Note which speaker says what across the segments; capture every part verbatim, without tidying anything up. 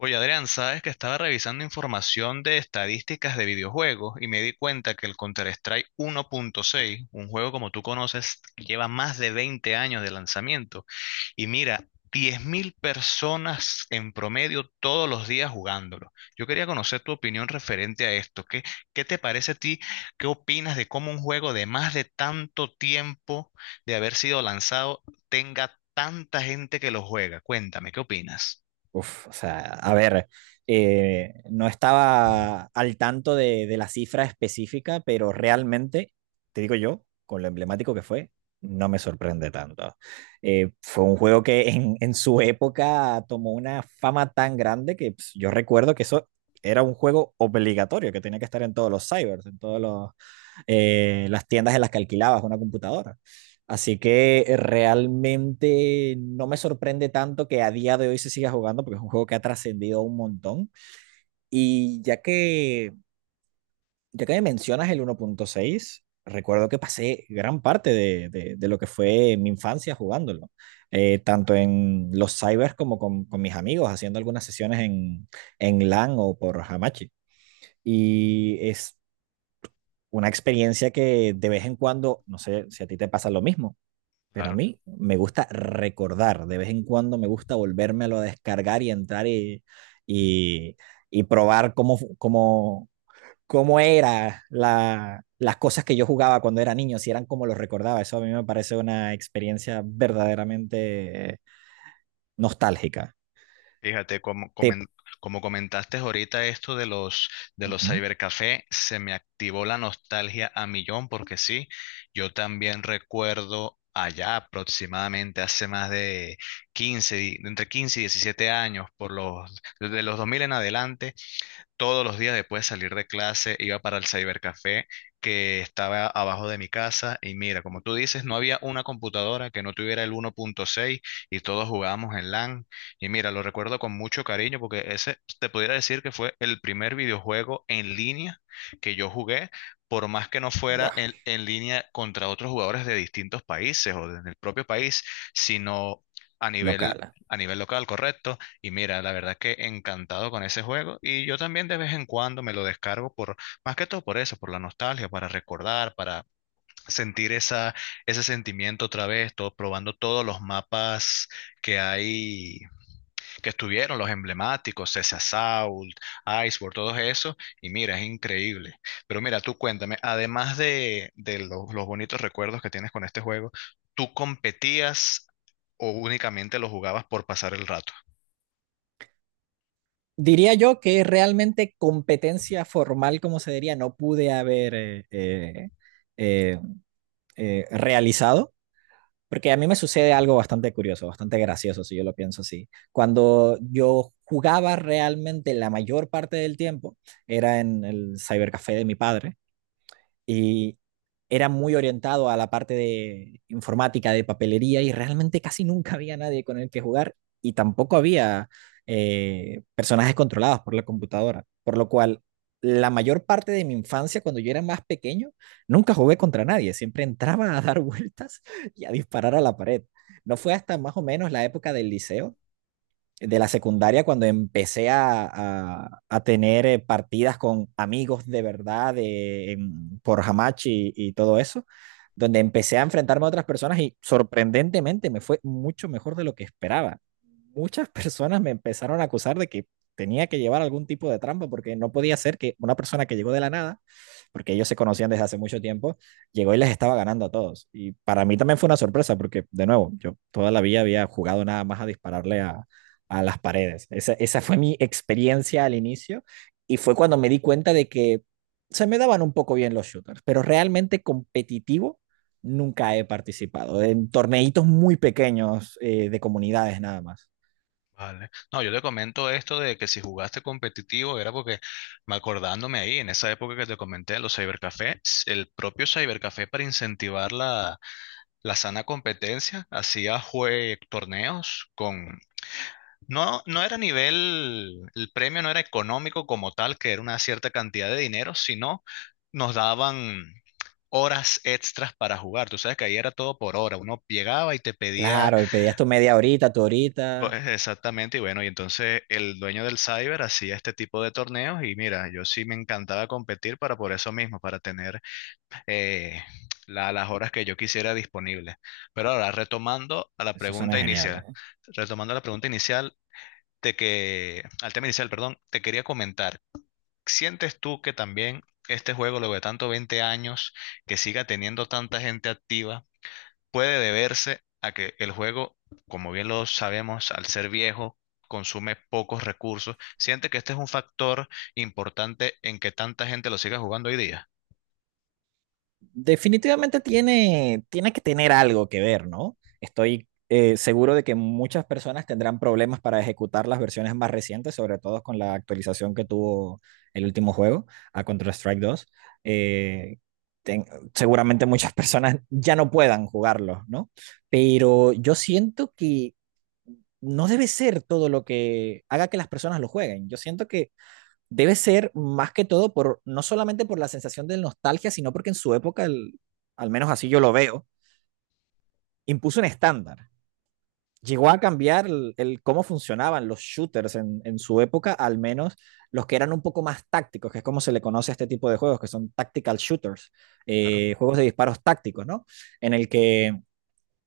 Speaker 1: Oye, Adrián, sabes que estaba revisando información de estadísticas de videojuegos y me di cuenta que el Counter-Strike uno punto seis, un juego como tú conoces, lleva más de veinte años de lanzamiento. Y mira, diez mil personas en promedio todos los días jugándolo. Yo quería conocer tu opinión referente a esto. ¿Qué, qué te parece a ti? ¿Qué opinas de cómo un juego de más de tanto tiempo de haber sido lanzado tenga tanta gente que lo juega? Cuéntame, ¿qué opinas?
Speaker 2: Uf, o sea, a ver, eh, no estaba al tanto de, de la cifra específica, pero realmente, te digo yo, con lo emblemático que fue, no me sorprende tanto. Eh, fue un juego que en, en su época tomó una fama tan grande que pues, yo recuerdo que eso era un juego obligatorio, que tenía que estar en todos los cybers, en todos los, eh, las tiendas en las que alquilabas una computadora. Así que eh, realmente no me sorprende tanto que a día de hoy se siga jugando porque es un juego que ha trascendido un montón. Y ya que, ya que me mencionas el uno punto seis, recuerdo que pasé gran parte de, de, de, lo que fue mi infancia jugándolo, eh, tanto en los cybers como con, con, mis amigos, haciendo algunas sesiones en, en LAN o por Hamachi. Y es una experiencia que, de vez en cuando, no sé si a ti te pasa lo mismo, pero a mí me gusta recordar; de vez en cuando me gusta volvérmelo a descargar y entrar y, y, y probar cómo, cómo, cómo eran la, las cosas que yo jugaba cuando era niño, si eran como los recordaba. Eso a mí me parece una experiencia verdaderamente nostálgica.
Speaker 1: Fíjate, como,
Speaker 2: Te...
Speaker 1: comen- como comentaste ahorita esto de los, de
Speaker 2: Uh
Speaker 1: los
Speaker 2: -huh.
Speaker 1: cybercafé, se me activó la nostalgia a millón porque sí, yo también recuerdo allá aproximadamente hace más de quince y- entre quince y diecisiete años, por los, desde los dos mil en adelante, todos los días después de salir de clase iba para el cybercafé que estaba abajo de mi casa y mira, como tú dices, no había una computadora que no tuviera el uno punto seis y todos jugábamos en LAN. Y mira, lo recuerdo con mucho cariño porque ese te pudiera decir que fue el primer videojuego en línea que yo jugué, por más que no fuera
Speaker 2: Buah.
Speaker 1: en, en línea contra otros jugadores de distintos países o del propio país, sino a nivel,
Speaker 2: Local.
Speaker 1: a nivel local, correcto. Y mira, la verdad que encantado con ese juego y yo también de vez en cuando me lo descargo por, más que todo por eso, por la nostalgia, para recordar, para sentir esa, ese sentimiento otra vez, todo, probando todos los mapas que hay, que estuvieron, los emblemáticos, ese Assault, Iceborne, todo eso, y mira, es increíble. Pero mira, tú cuéntame, además de, de los, los bonitos recuerdos que tienes con este juego, ¿tú competías o únicamente lo jugabas por pasar el rato?
Speaker 2: Diría yo que realmente competencia formal, como se diría, no pude haber eh, eh, eh, eh, realizado, porque a mí me sucede algo bastante curioso, bastante gracioso, si yo lo pienso así. Cuando yo jugaba realmente la mayor parte del tiempo, era en el cybercafé de mi padre. Y era muy orientado a la parte de informática, de papelería, y realmente casi nunca había nadie con el que jugar, y tampoco había eh, personajes controlados por la computadora, por lo cual la mayor parte de mi infancia, cuando yo era más pequeño, nunca jugué contra nadie; siempre entraba a dar vueltas y a disparar a la pared. No fue hasta más o menos la época del liceo, de la secundaria, cuando empecé a, a- a tener eh, partidas con amigos de verdad, de, en- por Hamachi y, y todo eso, donde empecé a enfrentarme a otras personas y sorprendentemente me fue mucho mejor de lo que esperaba. Muchas personas me empezaron a acusar de que tenía que llevar algún tipo de trampa, porque no podía ser que una persona que llegó de la nada, porque ellos se conocían desde hace mucho tiempo, llegó y les estaba ganando a todos. Y para mí también fue una sorpresa porque, de nuevo, yo toda la vida había jugado nada más a dispararle a a las paredes. Esa, esa fue mi experiencia al inicio, y fue cuando me di cuenta de que se me daban un poco bien los shooters, pero realmente competitivo nunca he participado, en torneitos muy pequeños eh, de comunidades nada más.
Speaker 1: Vale. No, yo te comento esto de que si jugaste competitivo era porque, me acordándome ahí, en esa época que te comenté los cybercafés, el propio cybercafé para incentivar la, la sana competencia hacía jue torneos con... No, no era nivel, el premio no era económico como tal, que era una cierta cantidad de dinero, sino nos daban horas extras para jugar. Tú sabes que ahí era todo por hora. Uno llegaba y te pedía.
Speaker 2: Claro, pedías tu media horita, tu
Speaker 1: Co-
Speaker 2: horita.
Speaker 1: eh, Exactamente, y bueno, y entonces el dueño del cyber hacía este tipo de torneos y mira, yo sí me encantaba competir para por eso mismo, para tener eh, la- las horas que yo quisiera disponibles. Pero ahora, retomando a la
Speaker 2: Eso suena
Speaker 1: pregunta
Speaker 2: genial,
Speaker 1: inicial,
Speaker 2: ¿eh?
Speaker 1: retomando la pregunta inicial de que, al tema inicial, perdón, te quería comentar, ¿sientes tú que también este juego, luego de tanto veinte años, que siga teniendo tanta gente activa? Puede deberse a que el juego, como bien lo sabemos, al ser viejo, consume pocos recursos. ¿Siente que este es un factor importante en que tanta gente lo siga jugando hoy día?
Speaker 2: Definitivamente tiene, tiene que tener algo que ver, ¿no? Estoy eh, seguro de que muchas personas tendrán problemas para ejecutar las versiones más recientes, sobre todo con la actualización que tuvo el último juego, a Counter-Strike dos. Eh, ten- Seguramente muchas personas ya no puedan jugarlo, ¿no? Pero yo siento que no debe ser todo lo que haga que las personas lo jueguen. Yo siento que debe ser, más que todo, por, no solamente por la sensación de nostalgia, sino porque en su época, el, al menos así yo lo veo, impuso un estándar. Llegó a cambiar el, el cómo funcionaban los shooters en, en, su época, al menos los que eran un poco más tácticos, que es como se le conoce a este tipo de juegos, que son tactical shooters,
Speaker 1: Claro,
Speaker 2: eh, juegos de disparos tácticos, ¿no? En el que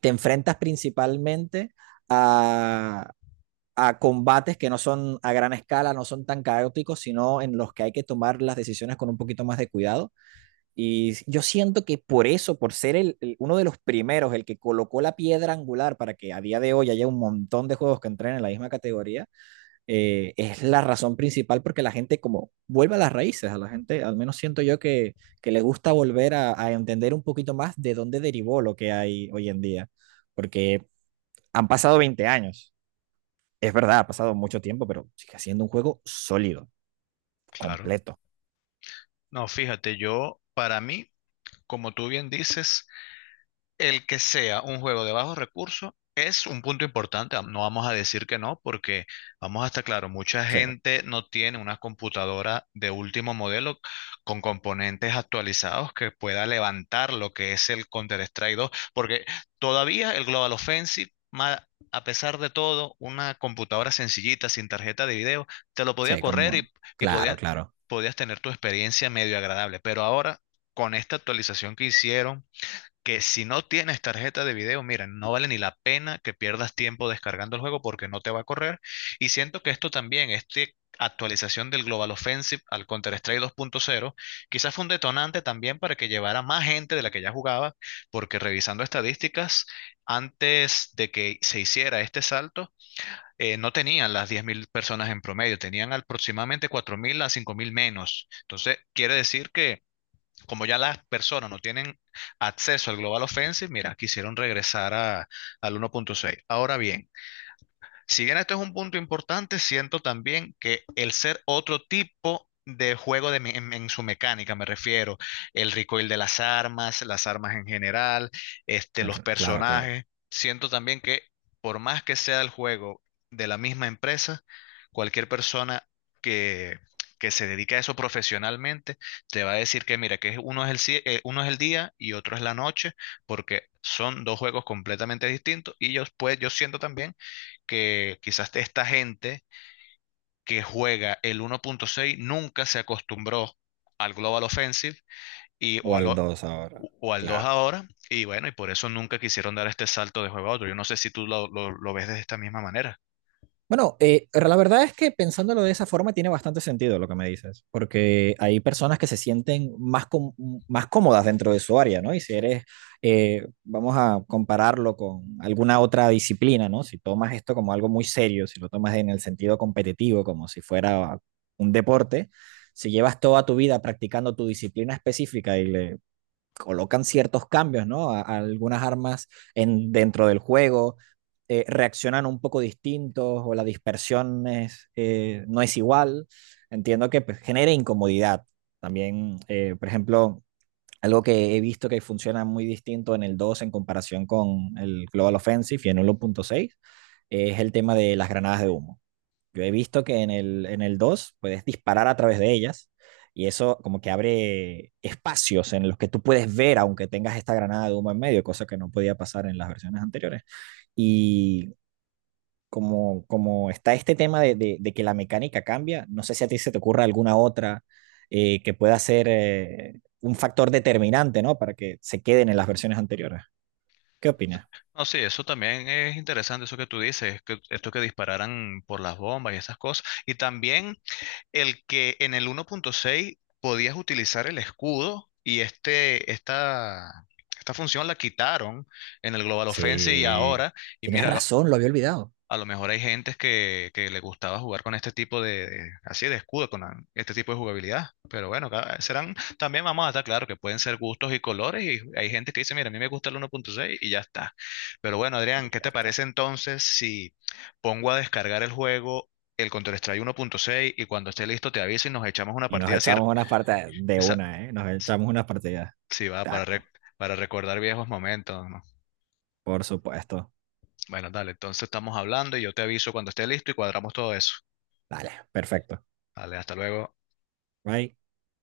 Speaker 2: te enfrentas principalmente a, a combates que no son a gran escala, no son tan caóticos, sino en los que hay que tomar las decisiones con un poquito más de cuidado. Y yo siento que por eso, por ser el, el- uno de los primeros, el que colocó la piedra angular para que a día de hoy haya un montón de juegos que entren en la misma categoría, eh, es la razón principal porque la gente como vuelve a las raíces; a la gente, al menos siento yo, que, que le gusta volver a, a entender un poquito más de dónde derivó lo que hay hoy en día, porque han pasado veinte años, es verdad, ha pasado mucho tiempo, pero sigue siendo un juego sólido,
Speaker 1: claro.
Speaker 2: completo.
Speaker 1: No, fíjate, yo, para mí, como tú bien dices, el que sea un juego de bajos recursos es un punto importante. No vamos a decir que no, porque vamos a estar claro, mucha
Speaker 2: Sí,
Speaker 1: gente no tiene una computadora de último modelo con componentes actualizados que pueda levantar lo que es el Counter-Strike dos, porque todavía el Global Offensive, ma- a pesar de todo, una computadora sencillita, sin tarjeta de video, te lo podía
Speaker 2: sí,
Speaker 1: correr
Speaker 2: como.
Speaker 1: y, y
Speaker 2: Claro,
Speaker 1: podía-
Speaker 2: claro.
Speaker 1: podías tener tu experiencia medio agradable. Pero ahora, con esta actualización que hicieron, que si no tienes tarjeta de video, mira, no vale ni la pena que pierdas tiempo descargando el juego porque no te va a correr. Y siento que esto también, esta actualización del Global Offensive al Counter-Strike dos punto cero, quizás fue un detonante también para que llevara más gente de la que ya jugaba, porque revisando estadísticas, antes de que se hiciera este salto, eh, no tenían las diez mil personas en promedio, tenían aproximadamente cuatro mil a cinco mil menos. Entonces, quiere decir que como ya las personas no tienen acceso al Global Offensive, mira, quisieron regresar a, al uno punto seis. Ahora bien, si bien esto es un punto importante, siento también que el ser otro tipo de juego de me- en, en su mecánica, me refiero, el recoil de las armas, las armas en general, este, los
Speaker 2: Claro, claro.
Speaker 1: personajes, siento también que por más que sea el juego de la misma empresa, cualquier persona que, que se dedica a eso profesionalmente te va a decir que mira, que es- uno es el, ci- eh, uno es el día y otro es la noche, porque son dos juegos completamente distintos y yo, pues, yo siento también que quizás esta gente que juega el uno punto seis nunca se acostumbró al Global Offensive y,
Speaker 2: O
Speaker 1: o, al,
Speaker 2: al
Speaker 1: o,
Speaker 2: dos ahora.
Speaker 1: o al dos
Speaker 2: Claro.
Speaker 1: ahora, y bueno, y por eso nunca quisieron dar este salto de juego a otro. Yo no sé si tú lo, lo, lo ves de esta misma manera.
Speaker 2: Bueno, eh, la verdad es que, pensándolo de esa forma, tiene bastante sentido lo que me dices, porque hay personas que se sienten más, com- más cómodas dentro de su área, ¿no? Y si eres, eh, vamos a compararlo con alguna otra disciplina, ¿no? Si tomas esto como algo muy serio, si lo tomas en el sentido competitivo, como si fuera un deporte, si llevas toda tu vida practicando tu disciplina específica y le colocan ciertos cambios, ¿no? A, a algunas armas, en, dentro del juego, eh, reaccionan un poco distintos, o la dispersión, es, eh, no es igual. Entiendo que pues, genera incomodidad. También, eh, por ejemplo, algo que he visto que funciona muy distinto en el dos en comparación con el Global Offensive y en uno punto seis, es el tema de las granadas de humo. Yo he visto que en el, en el dos puedes disparar a través de ellas, y eso como que abre espacios en los que tú puedes ver aunque tengas esta granada de humo en medio, cosa que no podía pasar en las versiones anteriores. Y como, como está este tema de, de, de que la mecánica cambia, no sé si a ti se te ocurra alguna otra, eh, que pueda ser, eh, un factor determinante, ¿no? Para que se queden en las versiones anteriores. ¿Qué opinas?
Speaker 1: No, sí, eso también es interesante, eso que tú dices, que esto que dispararan por las bombas y esas cosas. Y también el que en el uno punto seis podías utilizar el escudo y este, esta, esta función la quitaron en el Global Offensive y
Speaker 2: Sí,
Speaker 1: ahora, y
Speaker 2: tienes
Speaker 1: mira, lo-
Speaker 2: razón, lo había olvidado.
Speaker 1: a lo mejor hay gentes que, que le gustaba jugar con este tipo de, de- así de escudo, con la- este tipo de jugabilidad. Pero bueno, cada- serán, también vamos a estar claro que pueden ser gustos y colores. Y hay gente que dice, mira, a mí me gusta el uno punto seis y ya está. Pero bueno,
Speaker 2: Y
Speaker 1: Adrián, ¿qué
Speaker 2: ya
Speaker 1: te
Speaker 2: está.
Speaker 1: parece entonces si pongo a descargar el juego, el Counter-Strike uno punto seis y cuando esté listo te aviso y nos echamos una
Speaker 2: Y nos
Speaker 1: partida así?
Speaker 2: echamos unas partidas de
Speaker 1: Esa,
Speaker 2: una, ¿eh? Nos
Speaker 1: si
Speaker 2: echamos unas partidas.
Speaker 1: si va, para, re-
Speaker 2: Taco,
Speaker 1: para recordar viejos momentos, ¿no?
Speaker 2: por supuesto.
Speaker 1: Bueno, dale, entonces estamos hablando y yo te aviso cuando esté listo y cuadramos todo eso.
Speaker 2: Dale, perfecto.
Speaker 1: Dale, hasta luego.
Speaker 2: Bye.